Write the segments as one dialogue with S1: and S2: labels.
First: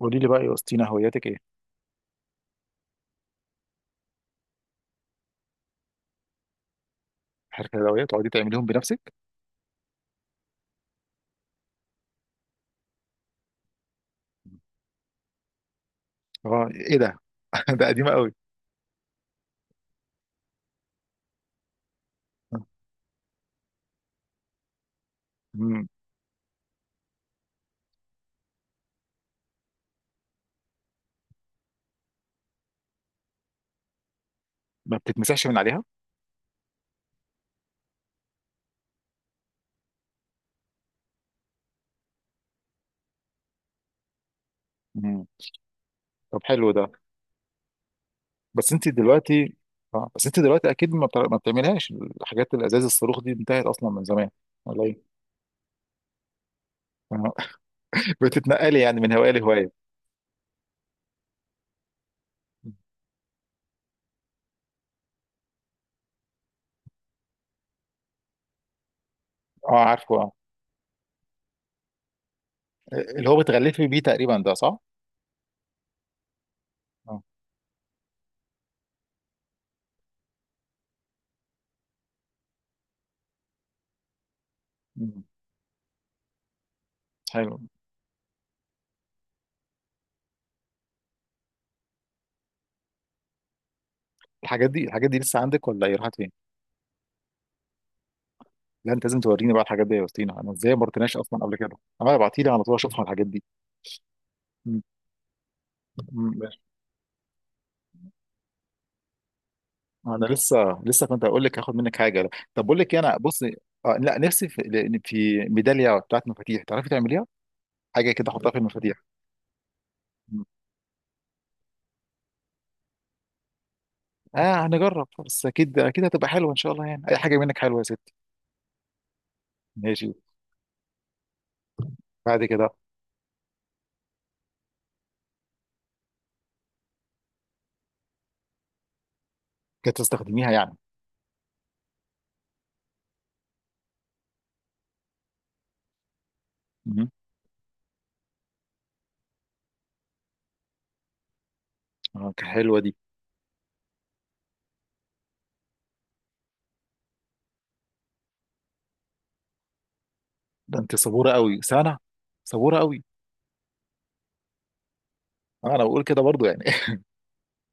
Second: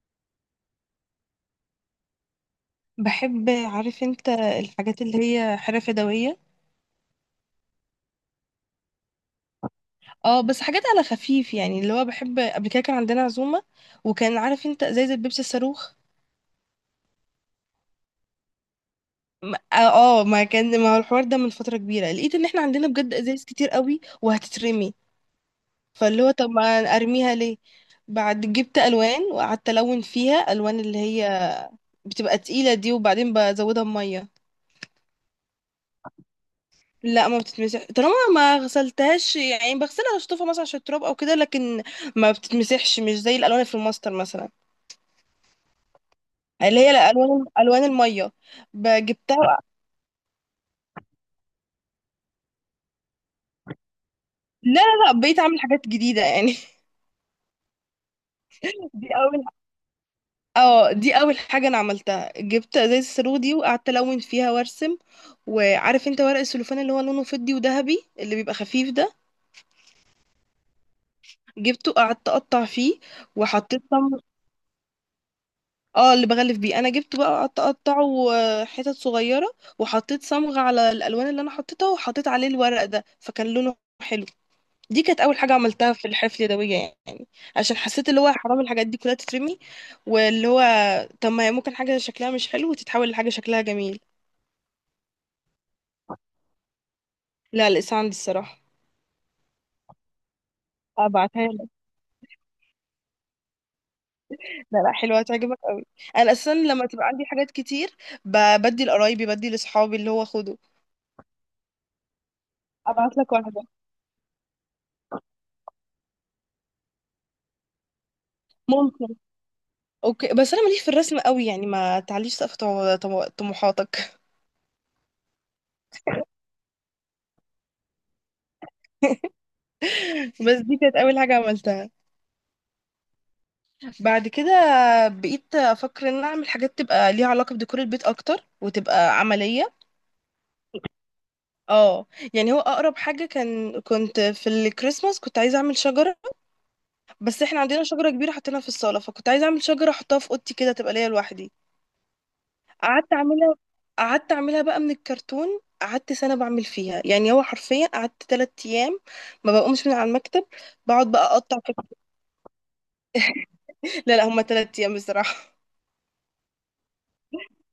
S1: قولي لي بقى يا وسطينا، هواياتك ايه؟
S2: بحب، عارف انت، الحاجات اللي هي حرف يدوية.
S1: الحلويات تقعدي تعمليهم بنفسك؟
S2: اه، بس حاجات على خفيف يعني، اللي هو بحب. قبل كده كان عندنا عزومة، وكان عارف انت ازايز البيبسي الصاروخ.
S1: اه، ايه ده؟ ده قديمه قوي.
S2: ما هو الحوار ده من فترة كبيرة، لقيت ان احنا عندنا بجد ازايز كتير قوي وهتترمي.
S1: مم.
S2: فاللي هو، طب ما ارميها ليه؟ بعد جبت الوان وقعدت الون فيها، الوان اللي هي بتبقى تقيلة دي، وبعدين بزودها بمية.
S1: ما بتتمسحش من عليها؟
S2: لا، ما بتتمسح طالما ما غسلتهاش، يعني بغسلها، اشطفها مثلا عشان التراب او كده، لكن ما بتتمسحش، مش زي الالوان اللي في الماستر مثلا.
S1: مم. طب، حلو
S2: اللي
S1: ده.
S2: هي الوان الميه.
S1: بس انت دلوقتي،
S2: جبتها.
S1: اه، بس انت دلوقتي اكيد ما بتعملهاش. الحاجات الازاز الصاروخ دي انتهت اصلا من زمان،
S2: لا
S1: ولا
S2: لا
S1: ايه؟
S2: لا، بقيت اعمل حاجات جديده يعني.
S1: آه. بتتنقلي يعني
S2: دي
S1: من هوايه
S2: اول
S1: لهوايه.
S2: اه دي اول حاجه انا عملتها، جبت ازاز الصاروخ دي وقعدت الون فيها وارسم. وعارف انت ورق السلوفان اللي هو لونه فضي وذهبي، اللي بيبقى خفيف ده،
S1: اه، عارفه، اه.
S2: جبته، قعدت اقطع فيه.
S1: اللي هو
S2: وحطيت
S1: بتغلفي بيه تقريبا ده، صح؟
S2: اه، اللي بغلف بيه، انا جبت
S1: اه.
S2: بقى اقطعه حتت صغيره، وحطيت صمغ على الالوان اللي انا حطيتها، وحطيت عليه الورق ده، فكان لونه حلو. دي كانت
S1: مم.
S2: اول حاجه عملتها في الحفله اليدويه يعني.
S1: حلو.
S2: عشان حسيت اللي هو حرام الحاجات دي كلها تترمي، واللي هو طب ما هي ممكن حاجه شكلها مش حلو وتتحول لحاجه شكلها جميل.
S1: الحاجات دي لسه عندك ولا ايه؟ راحت فين؟
S2: لا، لسه عندي الصراحه.
S1: لا، انت لازم توريني بقى الحاجات دي يا وسطينا. انا ازاي ما رحتناش اصلا
S2: ابعتها
S1: قبل
S2: لك.
S1: كده؟ انا ابعتي لي على طول اشوفها الحاجات دي.
S2: لا
S1: م-
S2: لا، حلوه هتعجبك قوي. انا اساسا
S1: ماشي.
S2: لما تبقى عندي حاجات كتير، بدي لقرايبي، بدي لاصحابي اللي هو
S1: انا
S2: خده.
S1: لسه كنت اقول لك هاخد منك حاجه. طب، بقول لك إيه، انا
S2: ابعت لك
S1: بص.
S2: واحده.
S1: آه لا، نفسي في، لأن في ميداليه بتاعت مفاتيح تعرفي تعمليها، حاجه كده احطها في المفاتيح.
S2: ممكن. اوكي،
S1: م.
S2: بس انا ماليش في الرسم قوي يعني، ما تعليش سقف طموحاتك.
S1: اه، هنجرب، بس اكيد اكيد هتبقى حلوه ان شاء الله. يعني اي حاجه منك حلوه يا ستي. ماشي.
S2: بس دي كانت اول حاجه عملتها.
S1: بعد كده
S2: بعد كده بقيت افكر ان أنا اعمل حاجات تبقى ليها علاقه بديكور البيت اكتر وتبقى عمليه.
S1: كانت تستخدميها يعني.
S2: اه. يعني هو اقرب حاجه، كنت في الكريسماس كنت عايزه اعمل شجره.
S1: م.
S2: بس احنا عندنا شجره كبيره حطيناها في الصاله، فكنت عايزه اعمل شجره احطها في اوضتي كده، تبقى ليا لوحدي.
S1: اه، كانت حلوه دي.
S2: قعدت اعملها قعدت اعملها بقى من الكرتون. قعدت سنة بعمل فيها، يعني هو حرفيا قعدت تلات ايام ما بقومش من على المكتب.
S1: ده انت
S2: بقعد بقى
S1: صبوره
S2: اقطع
S1: قوي،
S2: في
S1: سنه! صبوره قوي.
S2: لا لا، هما تلات ايام بصراحة.
S1: آه، انا بقول كده برضو يعني.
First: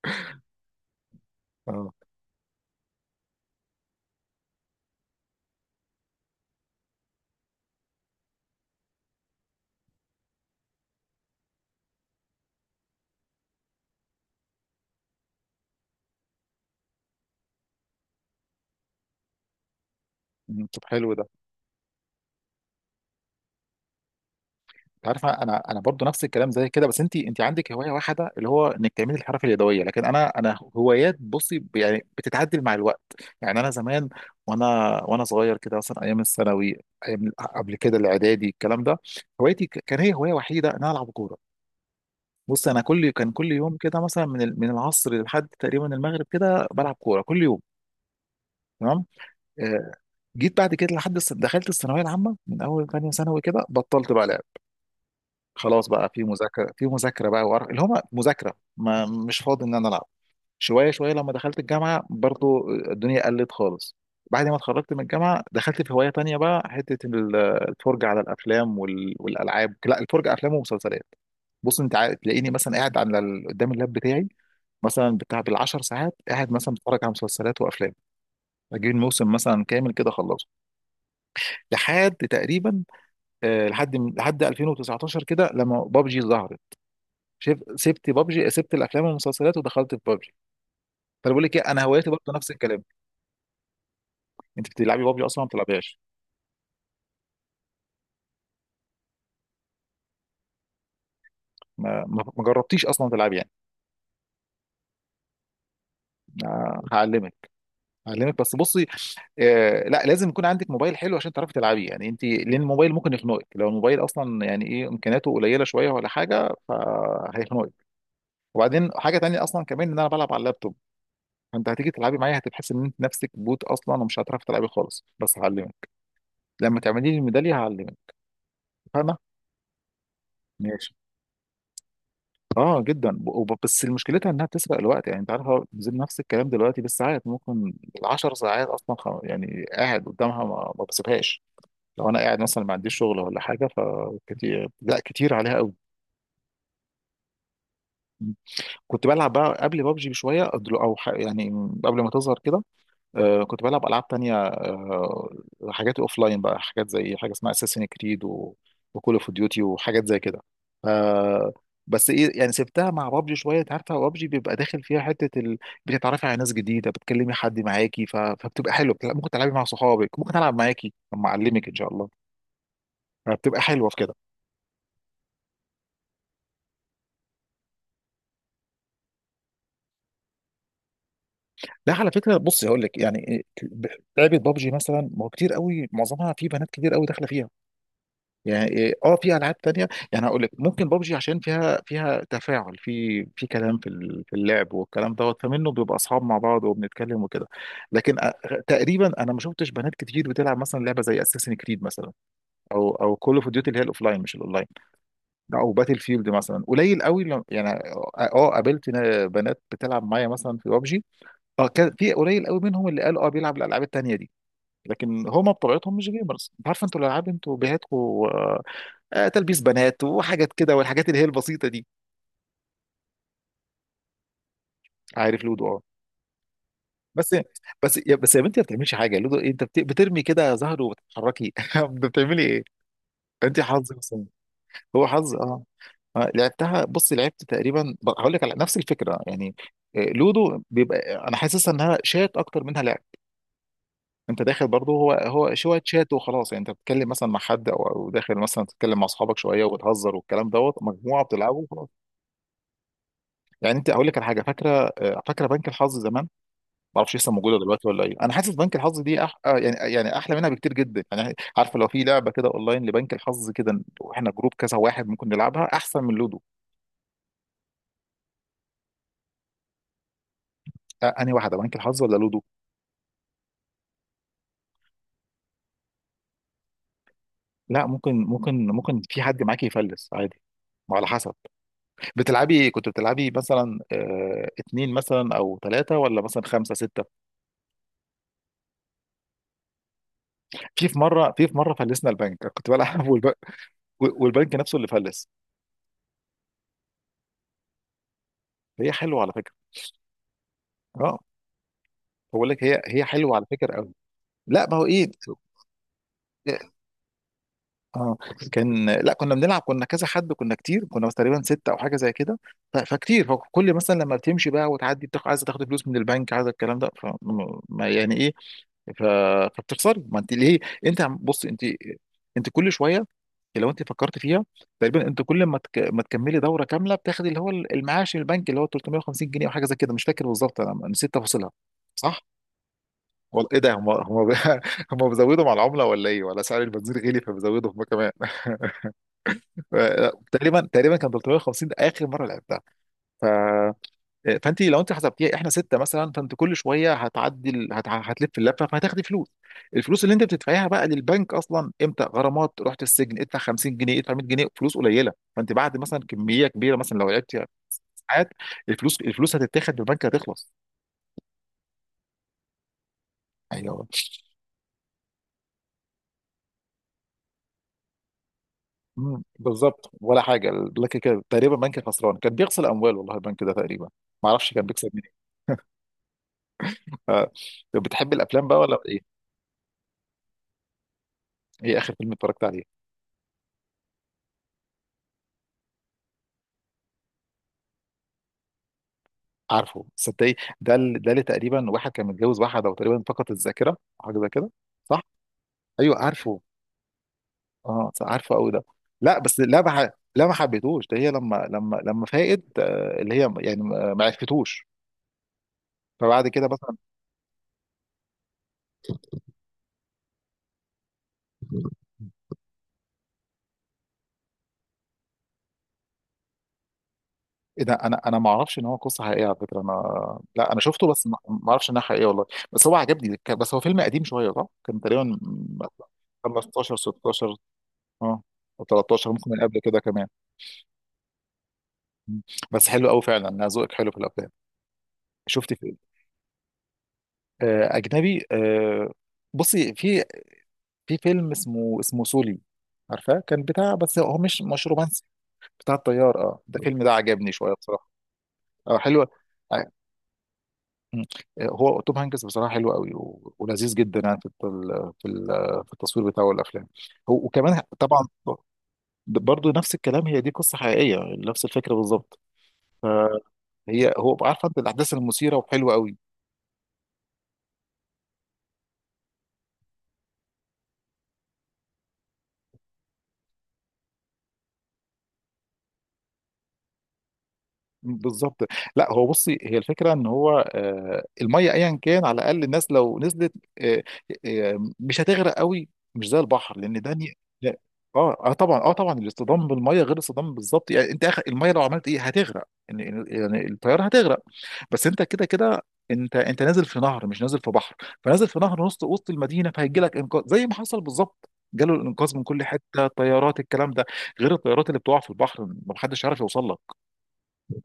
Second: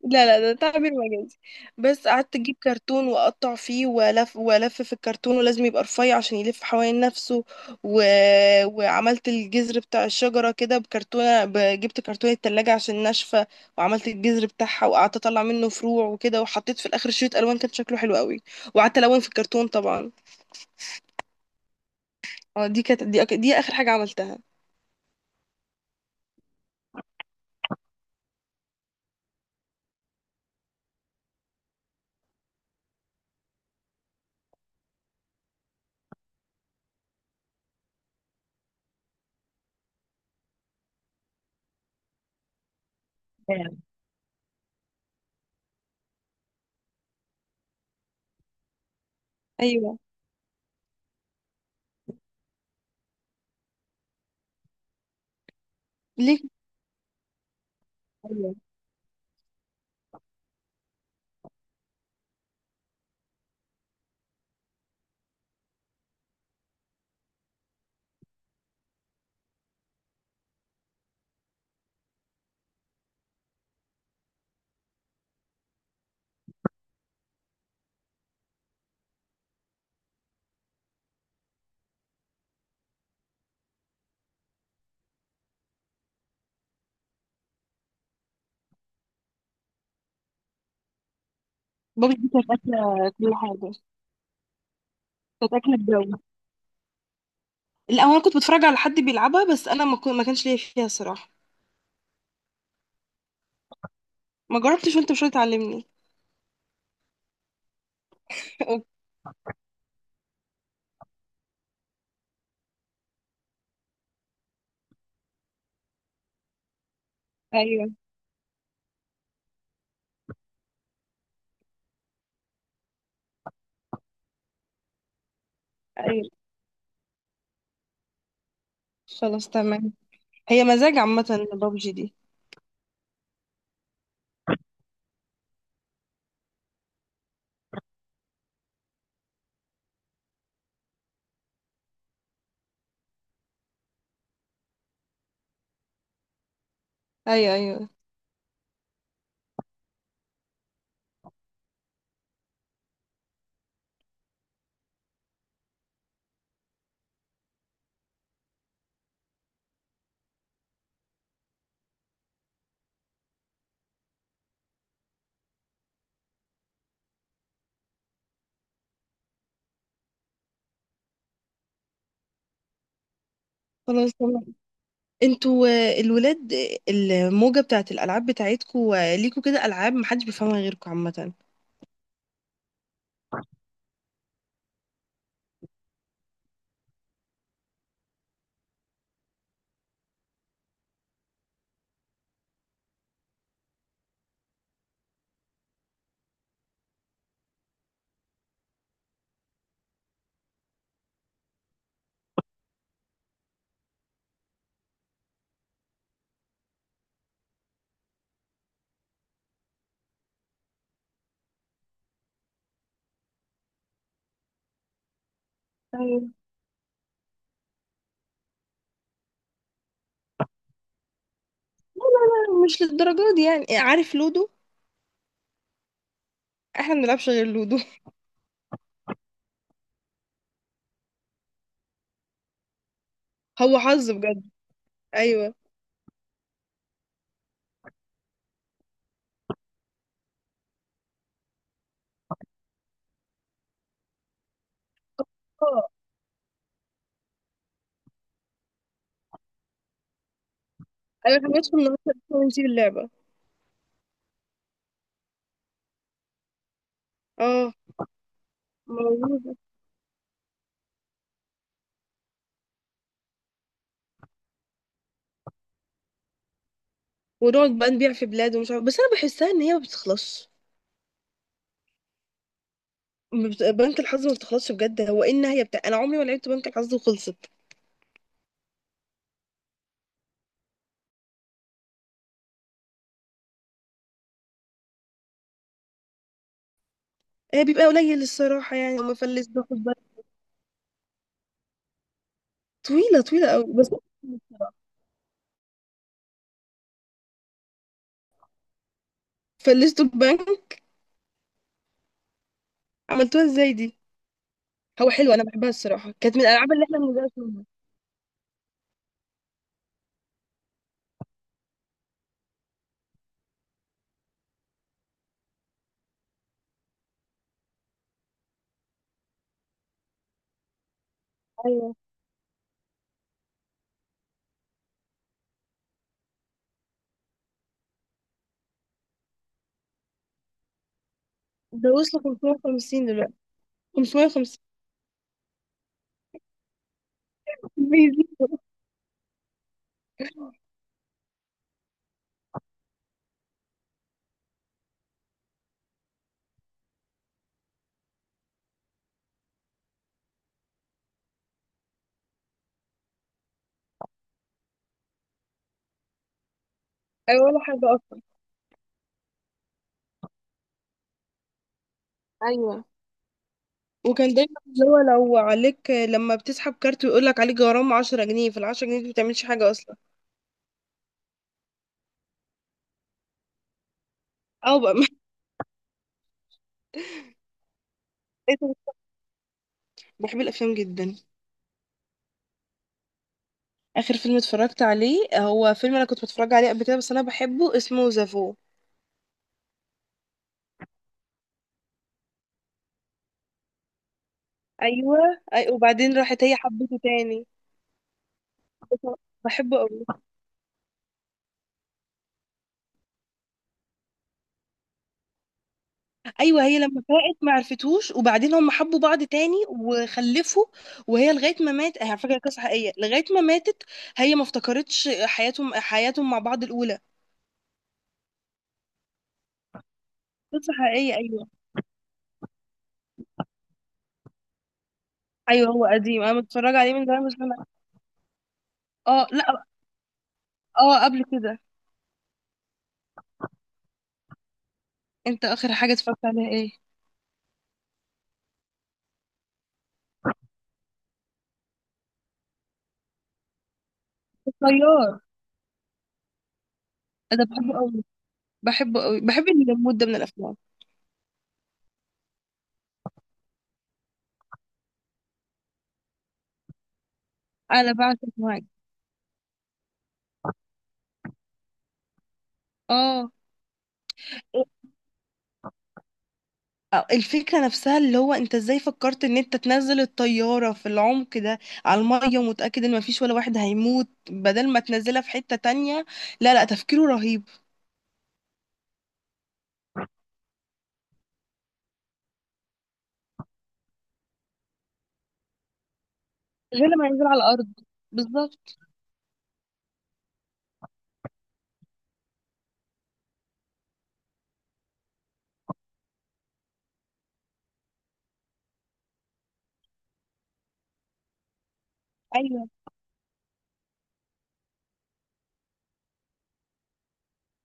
S2: لا لا، ده تعبير مجازي.
S1: اه.
S2: بس قعدت اجيب كرتون واقطع فيه، والف والف في الكرتون، ولازم يبقى رفيع عشان يلف حوالين نفسه. و... وعملت الجذر بتاع الشجره كده بكرتونه، جبت كرتونه التلاجة عشان ناشفه. وعملت الجذر بتاعها، وقعدت اطلع منه فروع وكده، وحطيت في الاخر شريط الوان كان شكله حلو قوي، وقعدت الون في الكرتون طبعا.
S1: م. طب، حلو ده.
S2: اه، دي كانت دي, أك... دي اخر حاجه عملتها
S1: عارف، انا برضو نفس الكلام زي كده. بس انت، انت عندك هوايه واحده اللي هو انك تعملي الحرف اليدويه. لكن انا، هوايات، بصي، يعني بتتعدل مع الوقت. يعني انا زمان، وانا وانا صغير كده، مثلا ايام الثانوي، ايام قبل كده الاعدادي، الكلام ده، هوايتي كان هي هوايه وحيده ان انا العب كوره. بص، انا كل يوم
S2: يعني.
S1: كده مثلا من العصر لحد تقريبا المغرب كده بلعب كوره كل يوم. تمام، آه،
S2: ايوه.
S1: جيت بعد كده لحد دخلت الثانويه العامه. من اول ثانيه ثانوي كده بطلت بقى لعب. خلاص، بقى في
S2: ليه؟
S1: مذاكره، بقى وقرف اللي هو مذاكره،
S2: ايوه.
S1: ما مش فاضي ان انا العب. شويه شويه، لما دخلت الجامعه برضو الدنيا قلت خالص. بعد ما اتخرجت من الجامعه دخلت في هوايه تانية بقى، حته الفرجه على الافلام والالعاب، لا، الفرجه افلام ومسلسلات. بص، تلاقيني مثلا قاعد قدام اللاب بتاعي مثلا، بتاع بالعشر ساعات قاعد مثلا بتفرج على مسلسلات وافلام. اجيب الموسم مثلا كامل كده اخلصه لحد تقريبا، آه، لحد 2019 كده، لما بابجي ظهرت. سبت بابجي، سبت الافلام والمسلسلات ودخلت في بابجي. فانا بقول لك ايه، انا هوايتي
S2: بابا دي
S1: برضه نفس
S2: كانت
S1: الكلام.
S2: اكله كل حاجه،
S1: انت بتلعبي بابجي اصلا ما
S2: كانت اكله
S1: بتلعبيهاش؟
S2: الجو. لا، هو انا كنت بتفرج على حد بيلعبها، بس انا ما كانش ليا فيها الصراحه.
S1: ما جربتيش اصلا تلعبي يعني؟
S2: ما جربتش، وانت مش هتعلمني.
S1: هعلمك. هعلمك، بس بصي،
S2: أوكي.
S1: آه لا، لازم يكون عندك موبايل حلو عشان تعرفي تلعبيه يعني انت. لان الموبايل ممكن يخنقك لو الموبايل اصلا يعني ايه، امكانياته قليله شويه ولا حاجه، فهيخنقك.
S2: ايوه،
S1: وبعدين حاجه تانية اصلا كمان، ان انا بلعب على اللابتوب. فانت هتيجي تلعبي معايا هتحس ان انت نفسك بوت اصلا، ومش هتعرفي تلعبي خالص، بس هعلمك.
S2: ايوه.
S1: لما تعملي لي الميداليه هعلمك. فاهمه؟
S2: خلاص تمام. هي
S1: ماشي.
S2: مزاج عامه بابجي دي.
S1: اه جدا. بس مشكلتها انها بتسرق الوقت. يعني انت عارفه، زي نفس الكلام دلوقتي، بالساعات ممكن العشر ساعات اصلا، يعني قاعد قدامها، ما بسيبهاش. لو انا قاعد مثلا ما عنديش شغل ولا حاجه، فكتير، لا كتير عليها قوي.
S2: ايوه، ايوه.
S1: كنت بلعب بقى قبل بابجي بشويه، يعني قبل ما تظهر كده، آه، كنت بلعب العاب تانية، آه، حاجات لاين بقى، حاجات زي حاجه اسمها اساسين كريد وكول اوف ديوتي وحاجات زي كده، آه. بس ايه يعني، سبتها مع بابجي شويه. انت عارفه بابجي بيبقى داخل فيها حته بتتعرفي على ناس جديده، بتكلمي حد معاكي، فبتبقى حلوه. ممكن تلعبي مع صحابك، ممكن العب معاكي لما اعلمك ان شاء الله. فبتبقى حلوه في
S2: خلاص
S1: كده.
S2: تمام. انتوا الولاد، الموجه بتاعت الالعاب بتاعتكوا ليكوا كده العاب محدش بيفهمها غيركوا عامه.
S1: لا، على فكره، بصي، هقول لك، يعني إيه، لعبه بابجي مثلا، ما هو كتير قوي، معظمها في بنات كتير قوي داخله فيها. يعني إيه، اه، في العاب تانية يعني، هقول لك، ممكن بابجي عشان فيها، تفاعل، في كلام، في في اللعب والكلام دوت، فمنه بيبقى اصحاب مع بعض وبنتكلم وكده. لكن تقريبا انا ما شفتش بنات كتير بتلعب مثلا لعبه زي اساسن كريد مثلا، او كول اوف ديوتي، اللي هي الاوفلاين مش الاونلاين. لا، او باتل فيلد مثلا، قليل قوي يعني. اه، قابلت بنات بتلعب معايا مثلا في بابجي. اه كان في قليل قوي منهم اللي قال اه بيلعب الالعاب التانية دي، لكن هما بطبيعتهم مش
S2: ايوه.
S1: جيمرز. انت عارف انتوا الالعاب انتوا بيهاتكم، آه، تلبيس بنات وحاجات كده، والحاجات اللي هي البسيطه دي.
S2: مش للدرجه دي يعني. عارف لودو؟
S1: عارف لودو؟ اه.
S2: احنا ما بنلعبش
S1: بس،
S2: غير لودو.
S1: يا بنتي، ما بتعملش حاجه. لودو إيه، انت بترمي كده زهر وبتتحركي. انت بتعملي ايه؟ انت
S2: هو
S1: حظ
S2: حظ
S1: مثلا،
S2: بجد.
S1: هو حظ،
S2: ايوه.
S1: اه. آه، لعبتها، بص، لعبت تقريبا، هقول لك على نفس الفكره يعني. آه، لودو بيبقى، انا حاسسها انها شات اكتر منها لعب. انت داخل برضه، هو شويه
S2: اه،
S1: شات وخلاص يعني. انت بتتكلم مثلا مع حد، او داخل مثلا تتكلم مع اصحابك شويه وبتهزر والكلام دوت، مجموعه
S2: ايوه. احنا
S1: بتلعبوا
S2: بندخل
S1: وخلاص.
S2: نقطة ونسيب اللعبة.
S1: يعني، انت، هقول لك على حاجه فاكره، آه، فاكره بنك الحظ زمان؟ ما اعرفش لسه موجوده
S2: اه،
S1: دلوقتي ولا ايه. انا حاسس بنك الحظ دي، أح... آه
S2: موجود.
S1: يعني، احلى منها بكتير جدا يعني. عارفه لو في لعبه كده اونلاين لبنك الحظ كده، واحنا جروب كذا واحد، ممكن نلعبها احسن من لودو.
S2: ونقعد بقى نبيع في بلاد ومش عارف، بس انا بحسها ان هي ما بتخلصش.
S1: آه، انهي واحده، بنك الحظ ولا لودو؟
S2: ما بت- بنك الحظ ما بتخلصش بجد. هو ايه النهايه بتاع؟ انا عمري ما لعبت بنك الحظ وخلصت.
S1: لا، ممكن ممكن في حد معاكي يفلس عادي. ما على حسب، بتلعبي، كنت بتلعبي مثلا آه اتنين مثلا، او ثلاثه، ولا مثلا خمسه سته.
S2: هي بيبقى قليل الصراحه، يعني لما فلست باخد بالي.
S1: في مره فلسنا البنك، كنت بلعب.
S2: طويله طويله قوي بس.
S1: والبنك نفسه اللي فلس. هي حلوه على فكره.
S2: فلستوا البنك؟
S1: اه، بقول لك، هي حلوه على
S2: عملتوها ازاي
S1: فكره قوي.
S2: دي؟
S1: لا، ما هو
S2: هو
S1: ايه،
S2: حلو، انا بحبها الصراحه، كانت من الالعاب اللي احنا بنبدا فيها.
S1: اه، كان لا، كنا بنلعب، كنا كذا حد، كنا كتير، كنا بس تقريبا ستة او حاجه زي كده. فكتير، فكل مثلا لما بتمشي بقى وتعدي بتاخد، عايزه تاخد فلوس من البنك، عايزه الكلام ده، ف يعني ايه، ف... فبتخسري. ما انت ليه، بص انت،
S2: ايوه.
S1: انت كل شويه، لو انت فكرت فيها، تقريبا انت كل ما تك... ما تكملي دوره كامله بتاخد اللي هو المعاش من البنك اللي هو 350 جنيه او حاجه زي كده، مش فاكر بالظبط، انا نسيت تفاصيلها.
S2: ده وصلوا
S1: صح؟
S2: 550 دلوقتي.
S1: والله، ايه ده، هم
S2: 550
S1: هم بيزودوا مع العمله ولا ايه؟ ولا سعر البنزين غلي فبيزودوا هم كمان؟
S2: بيزي.
S1: آه، تقريبا كان 350 ده اخر مره لعبتها. ف... فانت لو انت حسبتيها، احنا سته مثلا، فانت كل شويه هتعدي، هتلف اللفه فهتاخدي فلوس. الفلوس اللي انت بتدفعيها بقى للبنك اصلا، امتى؟ غرامات، رحت السجن، ادفع 50 جنيه، ادفع 100 جنيه، فلوس قليله. فانت بعد مثلا كميه كبيره، مثلا لو لعبتي
S2: ايوه، ولا حاجه اصلا.
S1: ساعات، الفلوس هتتاخد من البنك، هتخلص.
S2: ايوه.
S1: ايوه،
S2: وكان دايما اللي هو لو عليك، لما بتسحب كارت ويقول لك عليك غرامه 10 جنيه، في ال 10 جنيه دي ما
S1: مم،
S2: بتعملش حاجه
S1: بالظبط،
S2: اصلا.
S1: ولا حاجه. لكن كده تقريبا بنك خسران، كان بيغسل اموال والله البنك ده تقريبا. ما اعرفش كان
S2: او
S1: بيكسب
S2: بقى،
S1: منين. ف... طب، بتحب الافلام
S2: إيه
S1: بقى ولا
S2: ده؟
S1: ايه؟
S2: بحب الافلام جدا.
S1: ايه اخر فيلم اتفرجت عليه؟
S2: اخر فيلم اتفرجت عليه هو فيلم انا كنت بتفرج عليه قبل كده، بس انا بحبه، اسمه زافو.
S1: عارفه؟ صدقني ده ده اللي تقريبا واحد كان متجوز واحده وتقريبا فقدت الذاكره حاجه زي كده، صح.
S2: ايوه. أي،
S1: ايوه
S2: وبعدين
S1: عارفه،
S2: راحت هي حبته تاني.
S1: اه، صح، عارفه قوي ده. لا بس،
S2: بحبه قوي.
S1: لا ما حبيتهوش ده، هي لما فاقد، آه، اللي هي يعني ما عرفتوش. فبعد كده
S2: ايوه،
S1: مثلا،
S2: هي لما فاقت ما عرفتوش، وبعدين هم حبوا بعض تاني وخلفوا. وهي لغايه ما مات، هي على فكره قصه حقيقيه، لغايه ما ماتت هي ما افتكرتش حياتهم مع بعض الاولى.
S1: ايه ده، انا، ما اعرفش ان هو قصه حقيقيه على فكره. انا، لا، انا
S2: قصه
S1: شفته بس
S2: حقيقيه،
S1: ما
S2: ايوه.
S1: ما اعرفش انها حقيقيه والله. بس هو عجبني، بس هو فيلم قديم شويه صح، كان تقريبا
S2: ايوه هو قديم، انا
S1: 15
S2: متفرج عليه من زمان بس
S1: 16،
S2: انا.
S1: اه، او 13
S2: اه،
S1: ممكن، من قبل
S2: لا.
S1: كده كمان.
S2: اه، قبل كده.
S1: مم. بس حلو قوي فعلا، انا ذوقك حلو في الافلام.
S2: انت
S1: شفت
S2: اخر
S1: في،
S2: حاجه اتفرجت عليها ايه؟
S1: آه، اجنبي، آه، بصي في، فيلم اسمه، سولي، عارفاه؟ كان بتاع، بس هو مش رومانسي،
S2: الطيار.
S1: بتاع الطيار، اه. ده الفيلم ده عجبني
S2: انا
S1: شويه
S2: بحبه
S1: بصراحه،
S2: قوي.
S1: اه، حلو،
S2: بحبه قوي، بحب
S1: آه،
S2: المود ده من الافلام.
S1: مم، آه، هو توم هانكس بصراحه حلو قوي ولذيذ جدا يعني في في في التصوير بتاعه والافلام، وكمان
S2: انا
S1: طبعا
S2: بعشق معاك.
S1: برضو نفس الكلام. هي دي قصه حقيقيه نفس الفكره بالظبط.
S2: اه.
S1: هي، هو، عارفه انت الاحداث المثيره، وحلوه قوي
S2: الفكرة نفسها، اللي هو انت ازاي فكرت ان انت تنزل الطيارة في العمق ده، على المية، ومتأكد ان مفيش ولا واحد هيموت، بدل ما تنزلها في حتة تانية. لا لا، تفكيره رهيب.
S1: بالظبط. لا، هو بصي، هي الفكره ان هو، آه، الميه ايا كان، على الاقل الناس لو نزلت، آه، آه، مش هتغرق قوي. مش زي البحر، لان
S2: غير
S1: ده
S2: لما ينزل على
S1: لا.
S2: الأرض.
S1: اه اه طبعا اه
S2: بالظبط.
S1: طبعا الاصطدام بالميه غير الاصطدام، بالظبط يعني، انت اخر الميه لو عملت ايه، هتغرق يعني، الطياره هتغرق. بس انت كده كده، انت نازل في نهر مش نازل في بحر. فنازل في نهر وسط المدينه، فهيجي لك انقاذ زي ما حصل بالظبط. جاله الانقاذ من كل
S2: ايوه،
S1: حته، طيارات، الكلام ده، غير الطيارات اللي بتقع في البحر ما حدش عارف يوصل لك.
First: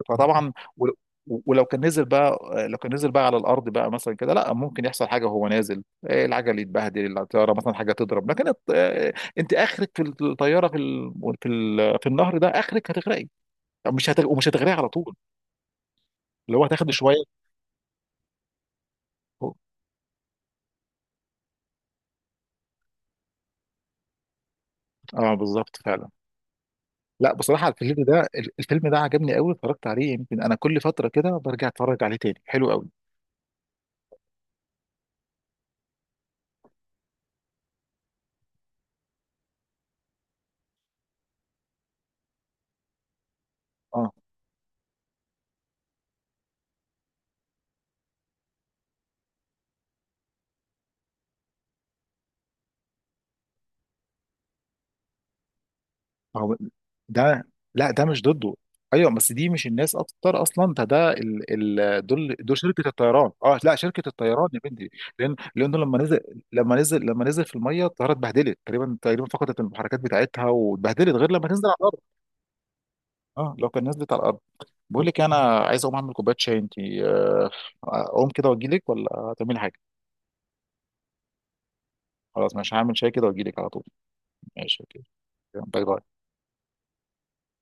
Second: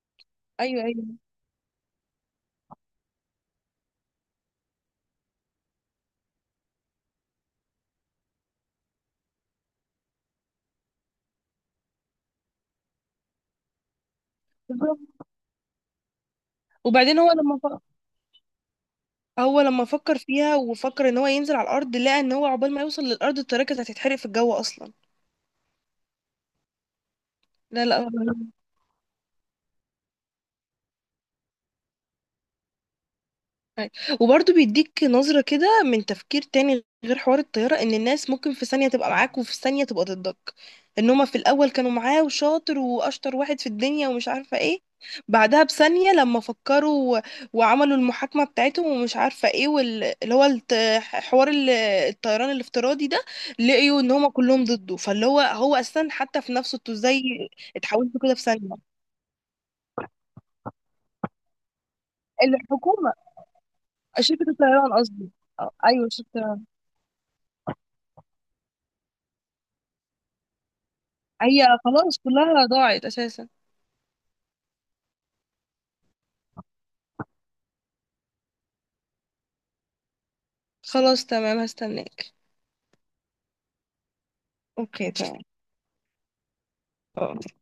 S1: فطبعا،
S2: ايوه، ايوه.
S1: ولو كان نزل بقى، لو كان نزل بقى على الارض بقى مثلا كده، لا، ممكن يحصل حاجه وهو نازل، إيه، العجل يتبهدل الطياره مثلا حاجه تضرب. لكن آه، انت اخرك في الطياره، في في النهر ده، اخرك هتغرقي. مش هتغ... ومش هتغرقي على
S2: بالظبط.
S1: طول، اللي هو هتاخد شويه.
S2: وبعدين هو لما هو لما فكر فيها وفكر ان هو ينزل على الأرض، لقى ان هو عقبال ما يوصل للأرض الطيارة كانت هتتحرق في الجو اصلا.
S1: اه بالظبط فعلا. لا بصراحه
S2: لا لا.
S1: الفيلم ده عجبني قوي، اتفرجت عليه يمكن انا كل فتره كده برجع اتفرج عليه تاني، حلو قوي.
S2: أي. وبرضه بيديك نظرة كده من تفكير تاني غير حوار الطيارة، ان الناس ممكن في ثانية تبقى معاك وفي ثانية تبقى ضدك. ان هما في الاول كانوا معاه وشاطر واشطر واحد في الدنيا
S1: اه،
S2: ومش عارفة ايه، بعدها بثانية لما فكروا وعملوا المحاكمة بتاعتهم ومش عارفة ايه، واللي هو حوار الطيران الافتراضي ده، لقيوا ان هما كلهم ضده. فاللي هو اساسا حتى في
S1: هو
S2: نفسه، انتوا ازاي
S1: ده، لا ده
S2: اتحولتوا
S1: مش
S2: كده في
S1: ضده.
S2: ثانية؟
S1: ايوه، بس دي مش الناس اكتر اصلا، ده، دول، شركه
S2: الحكومة،
S1: الطيران، اه لا، شركه الطيران
S2: شركة
S1: يا بنتي.
S2: الطيران قصدي.
S1: لان لان لما
S2: ايوه،
S1: نزل،
S2: شركة.
S1: لما نزل في الميه الطياره اتبهدلت، تقريبا، فقدت المحركات بتاعتها واتبهدلت غير لما تنزل
S2: هي
S1: على الارض.
S2: خلاص كلها ضاعت اساسا.
S1: اه، لو كان نزلت على الارض. بقول لك إيه، انا عايز اقوم اعمل كوبايه شاي، انت آه، اقوم كده واجي لك ولا هتعملي حاجه؟
S2: خلاص تمام، هستناك.
S1: خلاص، مش هعمل شاي كده واجي لك على طول. ماشي، اوكي.
S2: اوكي، تمام.
S1: يلا، باي باي.
S2: اه.